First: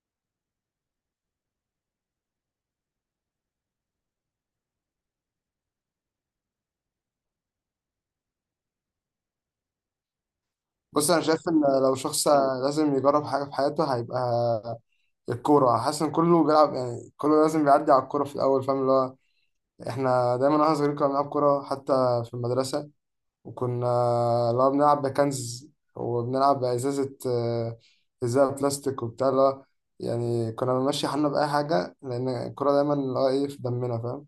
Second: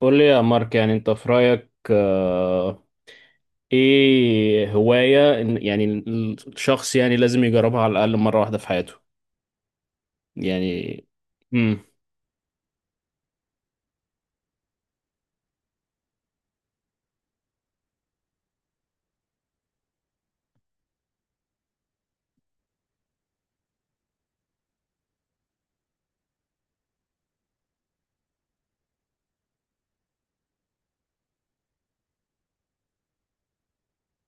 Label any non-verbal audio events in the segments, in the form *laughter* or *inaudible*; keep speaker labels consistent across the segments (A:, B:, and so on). A: قول لي يا مارك، يعني انت في رأيك ايه هواية يعني الشخص يعني لازم يجربها على الأقل مرة واحدة في حياته يعني.
B: بص انا شايف ان
A: امم
B: لو شخص لازم يجرب حاجه في حياته هيبقى الكوره، حاسس ان كله بيلعب، يعني كله لازم بيعدي على الكوره في الاول، فاهم؟ اللي هو احنا دايما واحنا صغيرين كنا بنلعب كوره حتى في المدرسه، وكنا اللي هو بنلعب بكنز وبنلعب بازازه. ازازه بلاستيك وبتاع اللي هو يعني كنا بنمشي حالنا باي حاجه، لان الكوره دايما اللي هو ايه في دمنا، فاهم؟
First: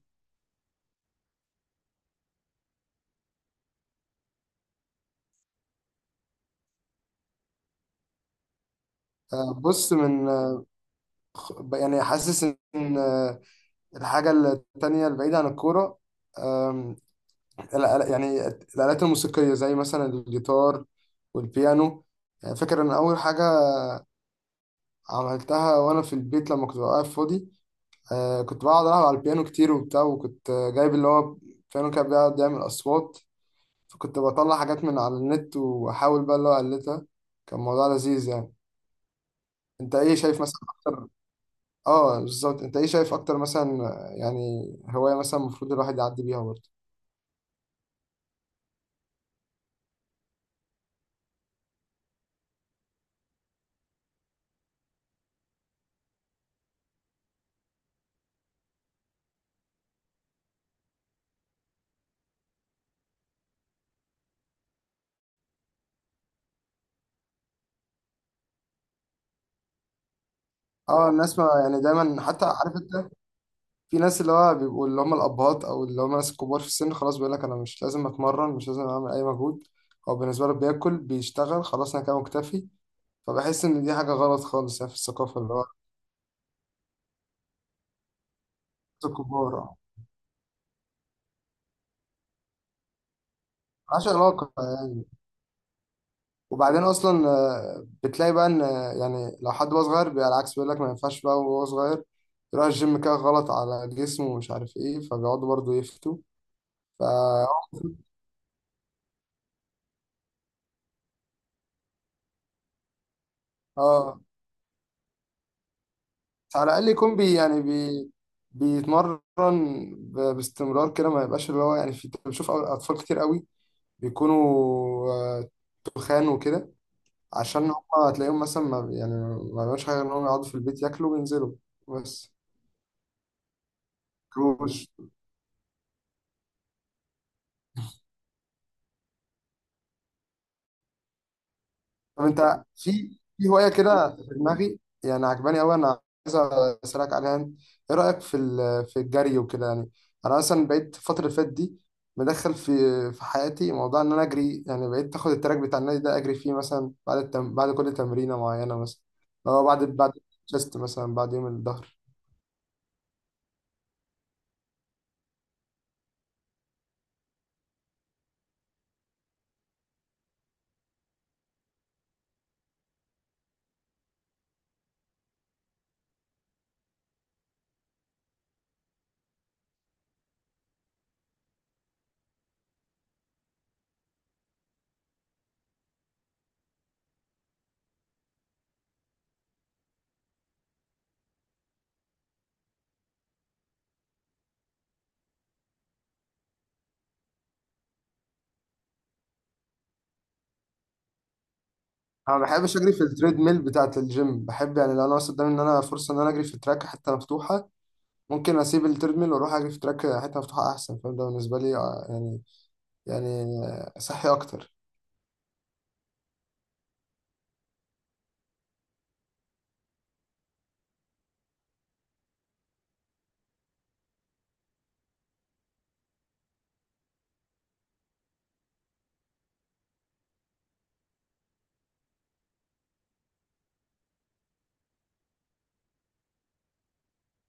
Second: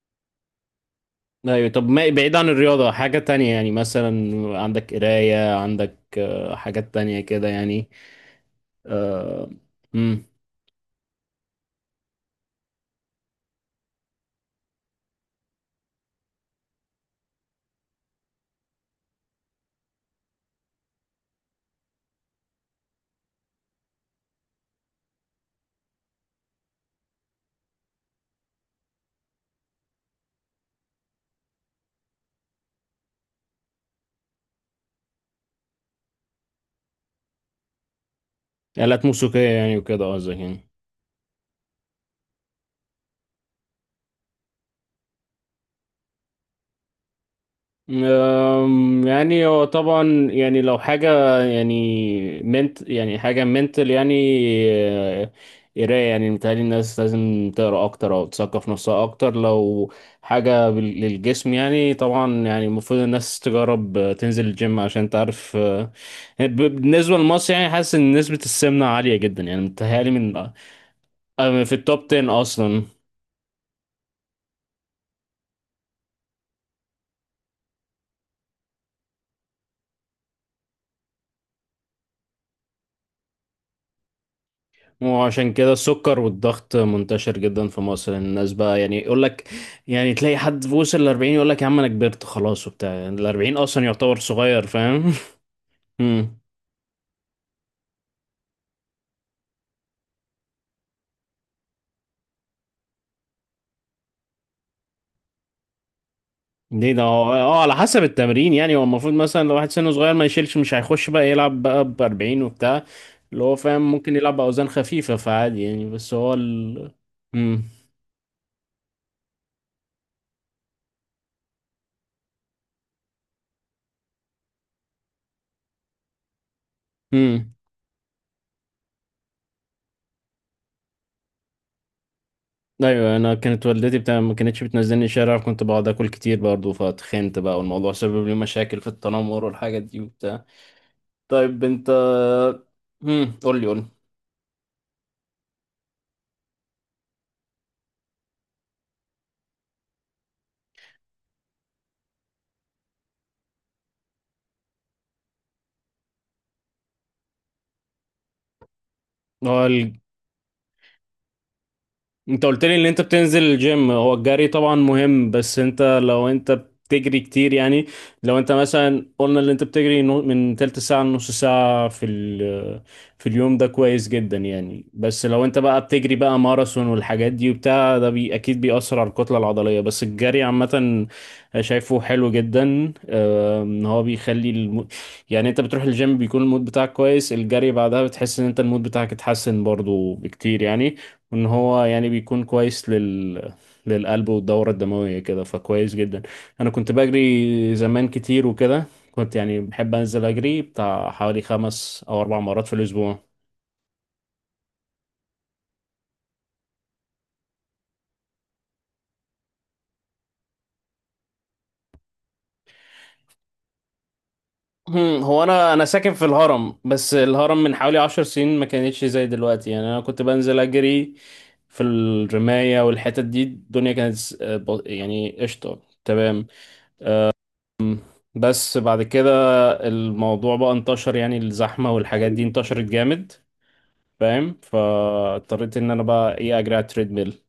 A: ايوه، طب ما بعيد عن الرياضة حاجة تانية، يعني مثلا عندك قراية، عندك حاجات تانية كده يعني.
B: آه، بص
A: امم
B: من آه، يعني حاسس ان الحاجه التانيه البعيده عن الكوره يعني الآلات الموسيقية، زي مثلا الجيتار والبيانو. يعني فاكر إن أول حاجة عملتها وأنا في البيت لما كنت ببقى قاعد فاضي، كنت بقعد ألعب على البيانو كتير وبتاع، وكنت جايب اللي هو بيانو كان بيقعد يعمل أصوات، فكنت بطلع حاجات من على النت وأحاول بقى اللي هو أقلدها. كان موضوع لذيذ يعني.
A: آلات موسيقية يعني
B: أنت
A: وكده
B: إيه
A: قصدك
B: شايف مثلا
A: يعني؟
B: أكتر؟ آه، بالظبط. أنت إيه شايف أكتر مثلا؟ يعني هواية مثلا المفروض الواحد يعدي بيها برضه.
A: يعني هو طبعا يعني لو حاجة، يعني منت، يعني حاجة منتل، يعني آه، قراية، يعني متهيألي الناس لازم تقرا أكتر أو تثقف نفسها أكتر. لو حاجة للجسم، يعني طبعا يعني المفروض الناس تجرب، تنزل الجيم عشان تعرف. بالنسبة لمصر يعني حاسس إن نسبة السمنة عالية جدا، يعني متهيألي من
B: آه، الناس ما
A: في
B: يعني
A: التوب
B: دايما،
A: 10
B: حتى عارف
A: أصلا.
B: أنت، في ناس اللي هو بيبقوا اللي هم الأبهات أو اللي هم ناس كبار في السن، خلاص بيقول لك أنا مش لازم أتمرن، مش لازم أعمل أي مجهود. هو بالنسبة له بياكل بيشتغل، خلاص أنا كده مكتفي. فبحس إن دي حاجة غلط خالص، يعني في الثقافة
A: وعشان
B: اللي هو
A: كده السكر والضغط منتشر جدا في مصر، الناس بقى يعني يقول لك
B: الكبار. آه.
A: يعني تلاقي حد في وصل ل 40 يقول لك: يا عم انا كبرت خلاص وبتاع، يعني ال 40 اصلا
B: ملهاش
A: يعتبر
B: علاقة
A: صغير،
B: يعني.
A: فاهم؟ *laughs* امم
B: وبعدين أصلا بتلاقي بقى إن يعني لو حد هو صغير بيبقى العكس، بيقول لك ما ينفعش بقى وهو صغير يروح الجيم، كده غلط على جسمه ومش عارف إيه، فبيقعدوا برضه يفتوا.
A: ليه ده؟
B: ف *laughs*
A: على حسب التمرين، يعني هو المفروض مثلا لو واحد سنه صغير ما يشيلش، مش هيخش بقى يلعب بقى ب 40 وبتاع اللي هو فاهم، ممكن
B: آه،
A: يلعب باوزان خفيفة فعادي يعني، بس هو
B: على الأقل
A: ال
B: يكون بي بيتمرن باستمرار كده، ما يبقاش اللي هو يعني. في بشوف أطفال كتير قوي بيكونوا آه، تخان وكده،
A: امم
B: عشان هم هتلاقيهم مثلا ما بي- يعني ما بيعملوش حاجة غير إنهم يقعدوا في البيت ياكلوا وينزلوا بس.
A: ايوه انا كانت والدتي بتاع ما كانتش
B: كروش.
A: بتنزلني الشارع، كنت بقعد اكل كتير برضه فاتخنت بقى، والموضوع سبب لي مشاكل في التنمر والحاجات دي وبتاع. طيب انت.
B: طب انت في
A: مم.
B: في
A: قول لي،
B: هوايه كده في دماغي، يعني عجباني قوي انا، عايز اسالك عليها انت. ايه رايك في في الجري وكده يعني؟ انا مثلا بقيت الفتره اللي فاتت دي مدخل في في حياتي موضوع ان انا اجري، يعني بقيت اخد التراك بتاع النادي ده اجري فيه، مثلا بعد التم... بعد كل تمرينه معينه، مثلا لو
A: قول
B: بعد
A: لي.
B: بعد الشيست، مثلا بعد يوم الظهر.
A: انت قلت لي ان انت بتنزل الجيم، هو الجري طبعا مهم، بس انت لو انت بتجري كتير يعني، لو انت مثلا قلنا ان انت بتجري من تلت ساعة لنص ساعة في في اليوم، ده كويس جدا يعني، بس لو انت بقى بتجري بقى ماراثون والحاجات دي وبتاع ده بي اكيد بيأثر على الكتلة العضلية. بس الجري عامة شايفه حلو جدا، ان هو بيخلي يعني انت بتروح الجيم بيكون المود بتاعك كويس، الجري بعدها بتحس ان انت المود بتاعك اتحسن برضو بكتير يعني، ان هو يعني بيكون كويس للقلب والدورة الدموية كده، فكويس جدا. انا كنت بجري زمان كتير وكده، كنت يعني بحب انزل اجري بتاع حوالي خمس او
B: انا
A: اربع
B: ما
A: مرات في
B: بحبش اجري في
A: الاسبوع.
B: التريد ميل بتاعه الجيم، بحب يعني لو انا مثلا قدامي ان انا فرصه ان انا اجري في تراك حته مفتوحه، ممكن اسيب التريد ميل واروح اجري في تراك حته مفتوحه احسن. فده بالنسبه لي يعني يعني صحي اكتر.
A: هو انا ساكن في الهرم، بس الهرم من حوالي 10 سنين ما كانتش زي دلوقتي، يعني انا كنت بنزل اجري في الرماية والحتت دي، الدنيا كانت يعني قشطة. تمام. بس بعد كده الموضوع بقى انتشر، يعني الزحمة والحاجات دي انتشرت جامد. فاهم؟ فاضطريت ان انا بقى ايه اجري على التريدميل.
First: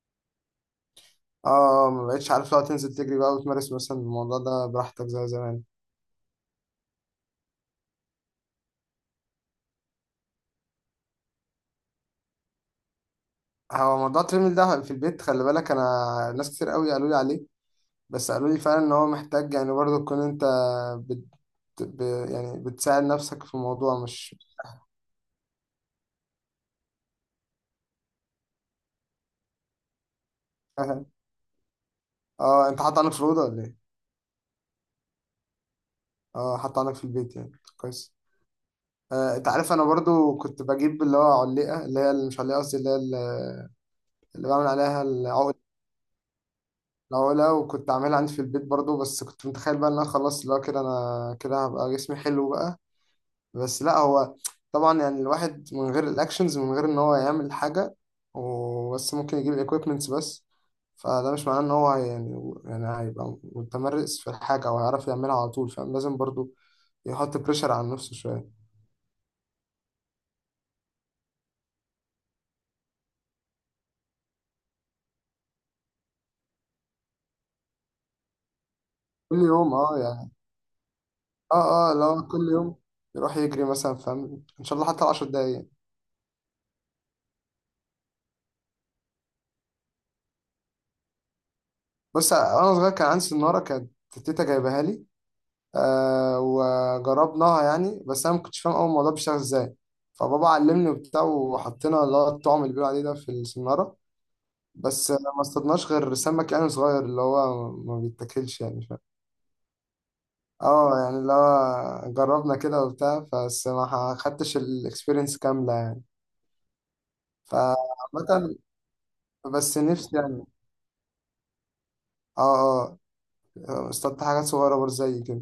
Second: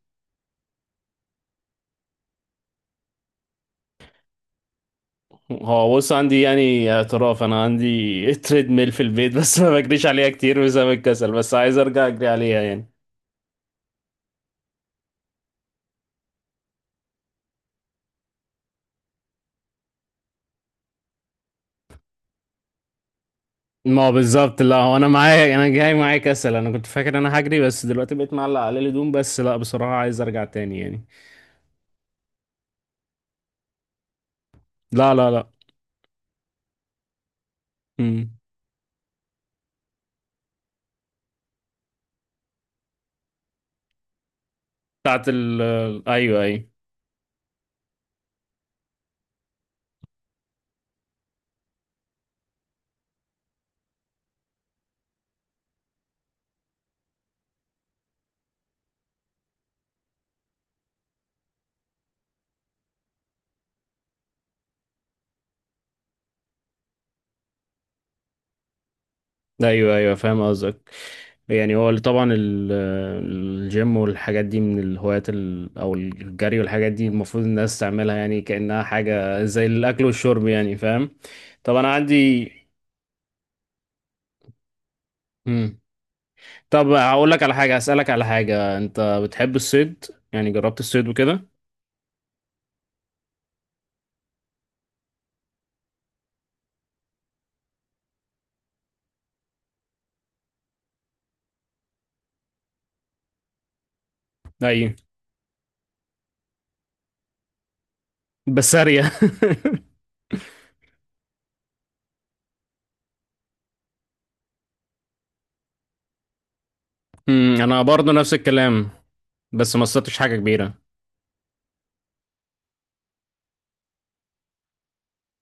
B: اه ما بقتش عارف لو تنزل تجري بقى وتمارس مثلا الموضوع ده براحتك زي زمان.
A: هو بص، عندي يعني اعتراف، انا عندي *laughs* تريدميل في البيت بس ما بجريش عليها كتير بسبب الكسل، بس عايز ارجع اجري عليها يعني.
B: هو موضوع التريدميل ده في البيت، خلي بالك انا ناس كتير قوي قالوا لي عليه، بس قالوا لي فعلا ان هو محتاج يعني برضه تكون انت بت... ب... يعني بتساعد نفسك في الموضوع
A: ما هو
B: مش
A: بالظبط. لا، هو انا معايا، انا جاي معايا كسل، انا كنت فاكر إن انا هجري بس دلوقتي بقيت معلق على الهدوم، بس لا، بصراحة عايز ارجع تاني يعني.
B: *laughs* اه. انت حاطط عنك في الاوضه ولا ايه؟
A: لا، لا، لا.
B: اه، حاطط عنك في البيت يعني؟ كويس.
A: امم
B: آه، انت عارف انا برضو كنت بجيب اللي هو علقه، اللي هي اللي مش علقه، قصدي اللي هي اللي اللي بعمل عليها
A: بتاعت
B: العقد.
A: ال، ايوه، ايوه.
B: لو لو كنت عاملها عندي في البيت برضو، بس كنت متخيل بقى ان انا خلاص لا كده، انا كده هبقى جسمي حلو بقى. بس لا، هو طبعا يعني الواحد من غير الاكشنز، من غير ان هو يعمل حاجة وبس ممكن يجيب الايكويبمنتس بس، فده مش معناه ان هو يعني يعني هيبقى متمرس في الحاجة او هيعرف يعملها على طول، فاهم؟ لازم برضو يحط بريشر على نفسه شوية.
A: ايوه، ايوه، فاهم قصدك. يعني هو اللي طبعا الجيم والحاجات دي من الهوايات او الجري والحاجات دي المفروض الناس تعملها يعني كأنها
B: كل
A: حاجة زي
B: يوم اه
A: الاكل
B: يعني،
A: والشرب، يعني فاهم؟ طب
B: اه
A: انا
B: اه لو
A: عندي.
B: كل يوم يروح يجري مثلا، فاهم؟ ان شاء الله حتى 10 دقايق.
A: مم. طب هقول لك على حاجة، هسألك على حاجة. انت بتحب الصيد؟ يعني جربت الصيد وكده؟
B: بص وانا صغير كان عندي سنارة، كانت تيتا جايبها لي، آه وجربناها يعني، بس انا ما كنتش فاهم اول الموضوع بيشتغل ازاي، فبابا علمني وبتاع، وحطينا اللي هو الطعم اللي بيقولوا عليه ده في السنارة.
A: ايوه،
B: بس ما اصطدناش غير سمك يعني صغير اللي هو ما بيتاكلش،
A: بس
B: يعني فاهم؟
A: سارية.
B: اه يعني اللي هو جربنا كده وبتاع، بس ما خدتش الاكسبيرينس كاملة يعني.
A: *laughs* انا برضو نفس
B: فعامة
A: الكلام، بس
B: بس
A: ما
B: نفسي
A: صدتش حاجة
B: يعني،
A: كبيرة.
B: اه اه اصطدت حاجات صغيرة برضه زي كده.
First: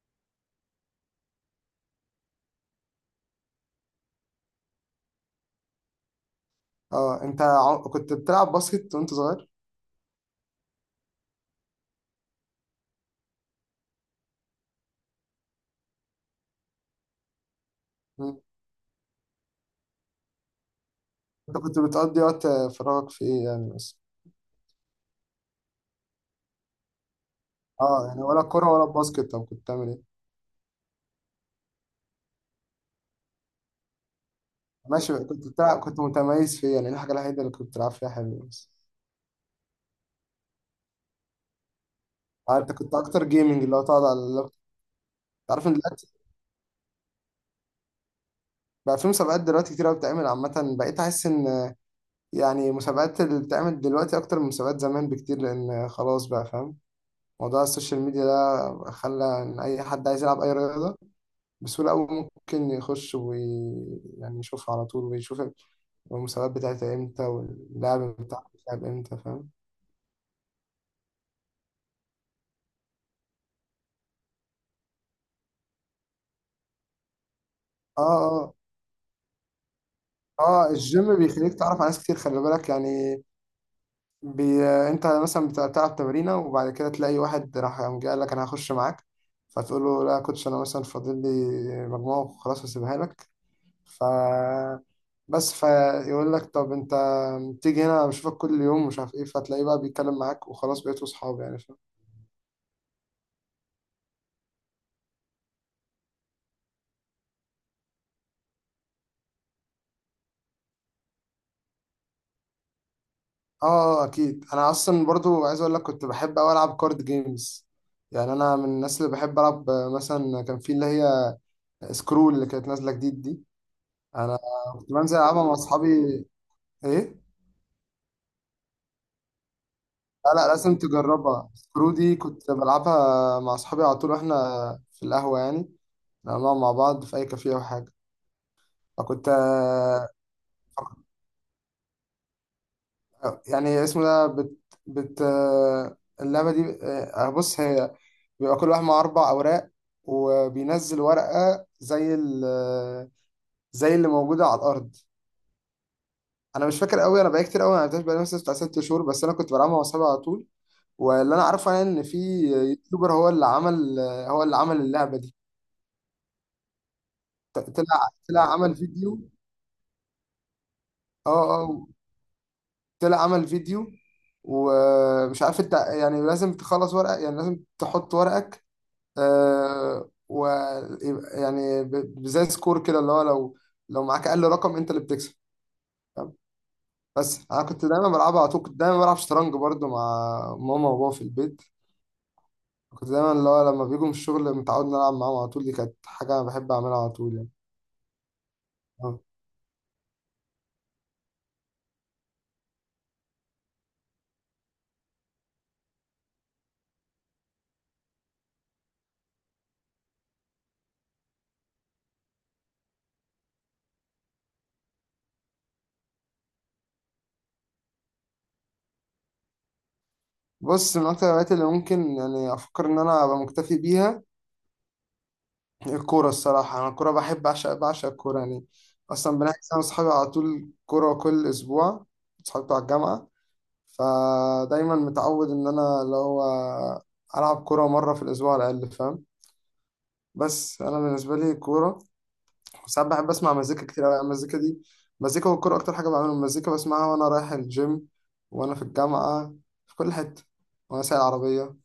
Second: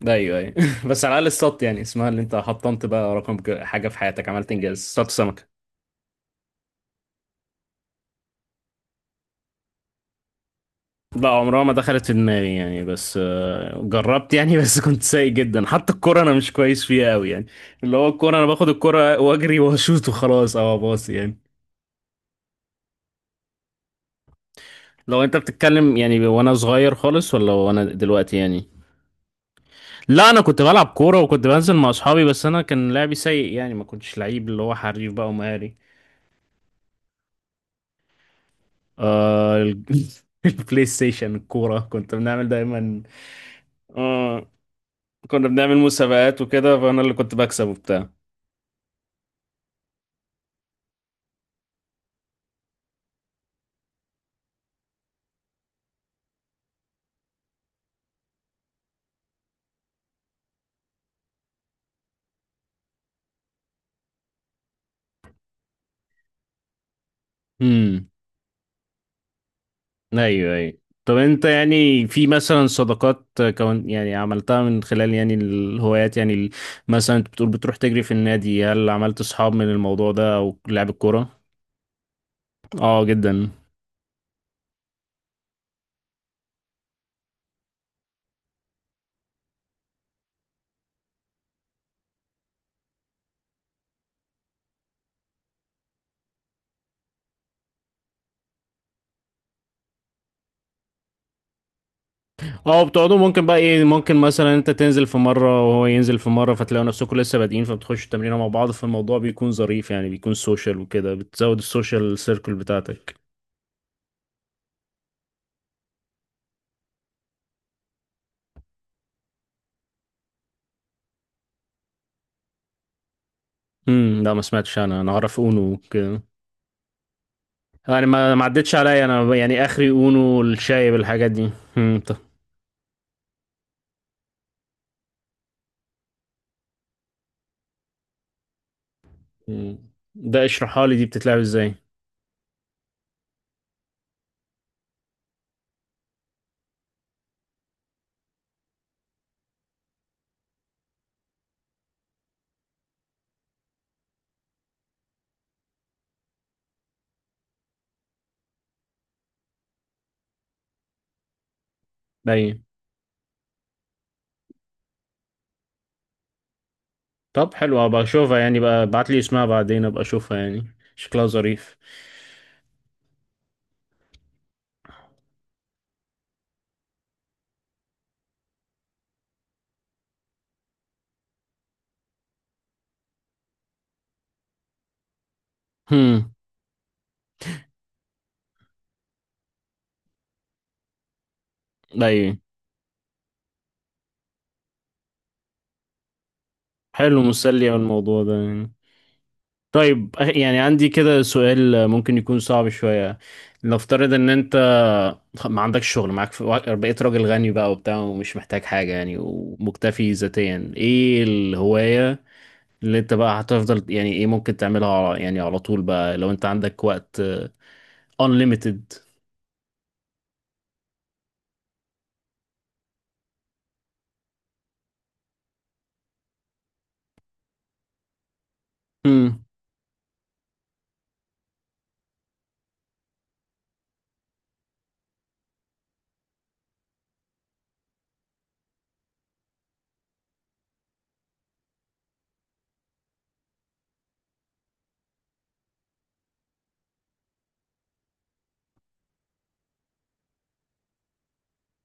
A: ده ايوه، ايوه. *laughs* بس على الاقل الصوت، يعني اسمها اللي انت حطمت بقى رقم حاجه في حياتك، عملت انجاز صوت سمكه.
B: اه انت كنت بتلعب باسكت وانت صغير؟
A: لا، عمرها ما دخلت في دماغي يعني، بس جربت يعني. *laughs* بس كنت سيء جدا، حتى الكوره انا مش كويس فيها قوي يعني، اللي هو الكوره
B: مم.
A: انا باخد الكوره واجري واشوط وخلاص او اباصي يعني.
B: انت كنت بتقضي وقت فراغك في ايه يعني بس؟
A: لو انت بتتكلم يعني وانا صغير خالص، ولا وانا
B: اه يعني
A: دلوقتي
B: ولا
A: يعني؟
B: كرة ولا باسكت، طب كنت بتعمل ايه؟
A: لا، انا كنت بلعب كوره وكنت بنزل مع اصحابي، بس انا كان لعبي سيء يعني، ما كنتش لعيب اللي هو حريف
B: ماشي،
A: بقى
B: كنت
A: ومهاري.
B: بتلعب، كنت متميز فيها يعني، الحاجة الوحيدة اللي كنت بتلعب فيها حلو بس.
A: آه ال- *laughs* البلاي ستيشن الكورة كنت بنعمل
B: آه، انت كنت
A: دايما.
B: اكتر جيمنج اللي هو تقعد على
A: اه،
B: اللابتوب.
A: كنا
B: تعرف ان
A: بنعمل
B: دلوقتي
A: مسابقات وكده فانا اللي كنت بكسب وبتاع.
B: بقى في مسابقات دلوقتي كتير قوي بتتعمل عامة، بقيت احس ان يعني مسابقات اللي بتتعمل دلوقتي اكتر من مسابقات زمان بكتير، لان خلاص بقى فاهم موضوع السوشيال ميديا ده، خلى ان اي حد عايز يلعب اي رياضة بسهولة قوي ممكن يخش وي يعني يشوفها على طول، ويشوف المسابقات بتاعتها امتى
A: امم
B: واللعب بتاعها بتلعب امتى، فاهم؟
A: ايوه، ايوه. طب انت يعني في مثلا صداقات كون يعني عملتها من خلال يعني الهوايات، يعني مثلا انت بتقول بتروح تجري
B: اه
A: في
B: اه.
A: النادي، هل عملت اصحاب من الموضوع ده او
B: اه
A: لعب
B: الجيم
A: الكورة؟
B: بيخليك تعرف على ناس كتير، خلي بالك
A: اه،
B: يعني.
A: جدا.
B: بي... انت مثلا بتلعب تمرينه وبعد كده تلاقي واحد راح قام جاي قال لك انا هخش معاك، فتقول له لا يا كوتش انا مثلا فاضل لي مجموعه وخلاص هسيبها لك. ف بس فيقول لك طب انت تيجي هنا بشوفك كل يوم مش عارف ايه، فتلاقيه بقى بيتكلم معاك وخلاص بقيتوا اصحاب يعني، فاهم؟
A: اه، بتقعدوا ممكن بقى ايه، ممكن مثلا انت تنزل في مرة وهو ينزل في مرة فتلاقوا نفسكم لسه بادئين فبتخشوا التمرين مع بعض، فالموضوع بيكون ظريف يعني، بيكون سوشيال وكده بتزود السوشيال سيركل بتاعتك.
B: اه. آه، اكيد. انا اصلا برضو عايز اقول لك كنت بحب اوي العب كارد جيمز، يعني انا من الناس اللي بحب العب. آه، مثلا كان في اللي هي سكرول اللي كانت نازله جديد دي،
A: لا،
B: انا
A: ما سمعتش.
B: كنت
A: انا
B: بنزل
A: اعرف
B: العبها مع
A: اونو
B: اصحابي.
A: كده،
B: ايه،
A: يعني ما عدتش عليا انا، يعني اخري
B: لا
A: اونو
B: لا لازم
A: الشايب الحاجات دي.
B: تجربها، سكرو
A: طب.
B: دي كنت بلعبها مع اصحابي على طول، واحنا في القهوه يعني لما بنقعد مع بعض في اي كافيه او حاجه، فكنت
A: مم. ده اشرحها لي دي بتتلعب ازاي؟
B: آه، يعني اسمه ده بت. اللعبه دي آه، بص هي بيبقى كل واحد مع اربع اوراق، وبينزل ورقه زي اللي موجوده على الارض. انا مش فاكر قوي، انا بقالي كتير قوي ما لعبتهاش، بقالي مثلا بتاع ست شهور، بس انا كنت بلعبها مع اصحابي على طول. واللي انا عارفه يعني ان في
A: باين.
B: يوتيوبر هو اللي عمل اللعبه دي.
A: طب حلو، ابقى
B: طلع
A: اشوفها
B: طلع
A: يعني،
B: عمل
A: بقى ابعت لي
B: فيديو.
A: اسمها بعدين ابقى اشوفها يعني. شكلها
B: اه
A: ظريف.
B: اه، طلع عمل فيديو. ومش عارف انت يعني لازم تخلص ورقه، يعني لازم تحط ورقك. آه و يعني زي سكور كده، اللي هو لو لو معاك اقل رقم انت اللي بتكسب،
A: امم
B: فاهم؟ بس انا كنت دايما بلعبها على طول، كنت دايما بلعب شطرنج برضو مع ماما وبابا في البيت.
A: باين.
B: كنت دايما اللي هو لما بيجوا من الشغل متعود نلعب معاهم على طول، دي كانت حاجه بحب اعملها على
A: حلو،
B: طول يعني.
A: مسلي أوي الموضوع ده يعني.
B: آه.
A: طيب، يعني عندي كده سؤال ممكن يكون صعب شوية. نفترض ان انت ما عندكش شغل معاك، بقيت راجل غني بقى وبتاع ومش محتاج حاجة يعني، ومكتفي ذاتيا. ايه الهواية اللي انت بقى هتفضل يعني، ايه ممكن تعملها يعني على طول بقى لو انت عندك وقت unlimited؟
B: بص من أكتر الهوايات اللي ممكن يعني أفكر إن أنا أبقى مكتفي بيها الكورة الصراحة. أنا الكورة بحب أعشق، بعشق الكورة يعني. أصلا بنحجز أنا وأصحابي على طول كورة كل أسبوع، أصحابي بتوع الجامعة. فدايما متعود إن أنا اللي هو ألعب كورة مرة في الأسبوع على الأقل، فاهم؟ بس أنا بالنسبة لي الكورة ساعات بحب أسمع مزيكا كتير أوي يعني، المزيكا دي مزيكا والكورة أكتر حاجة بعملها. المزيكا بسمعها وأنا رايح الجيم، وأنا في الجامعة، في كل حتة، وأنا سايق العربية.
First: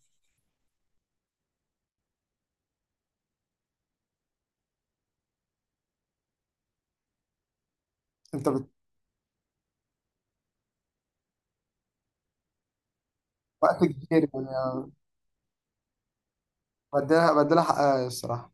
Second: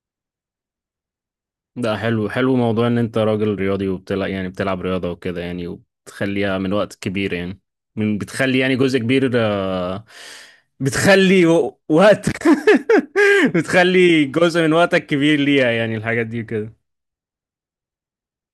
A: ده حلو، حلو موضوع ان انت راجل رياضي وبتلعب، يعني بتلعب رياضة وكده يعني، وبتخليها من وقت كبير يعني،
B: أنت
A: بتخلي
B: بت...
A: يعني جزء كبير، بتخلي وقت. *laughs*
B: وقت
A: بتخلي
B: كبير
A: جزء من
B: يعني،
A: وقتك كبير ليها، يعني الحاجات دي كده.
B: بدلها حقها الصراحة.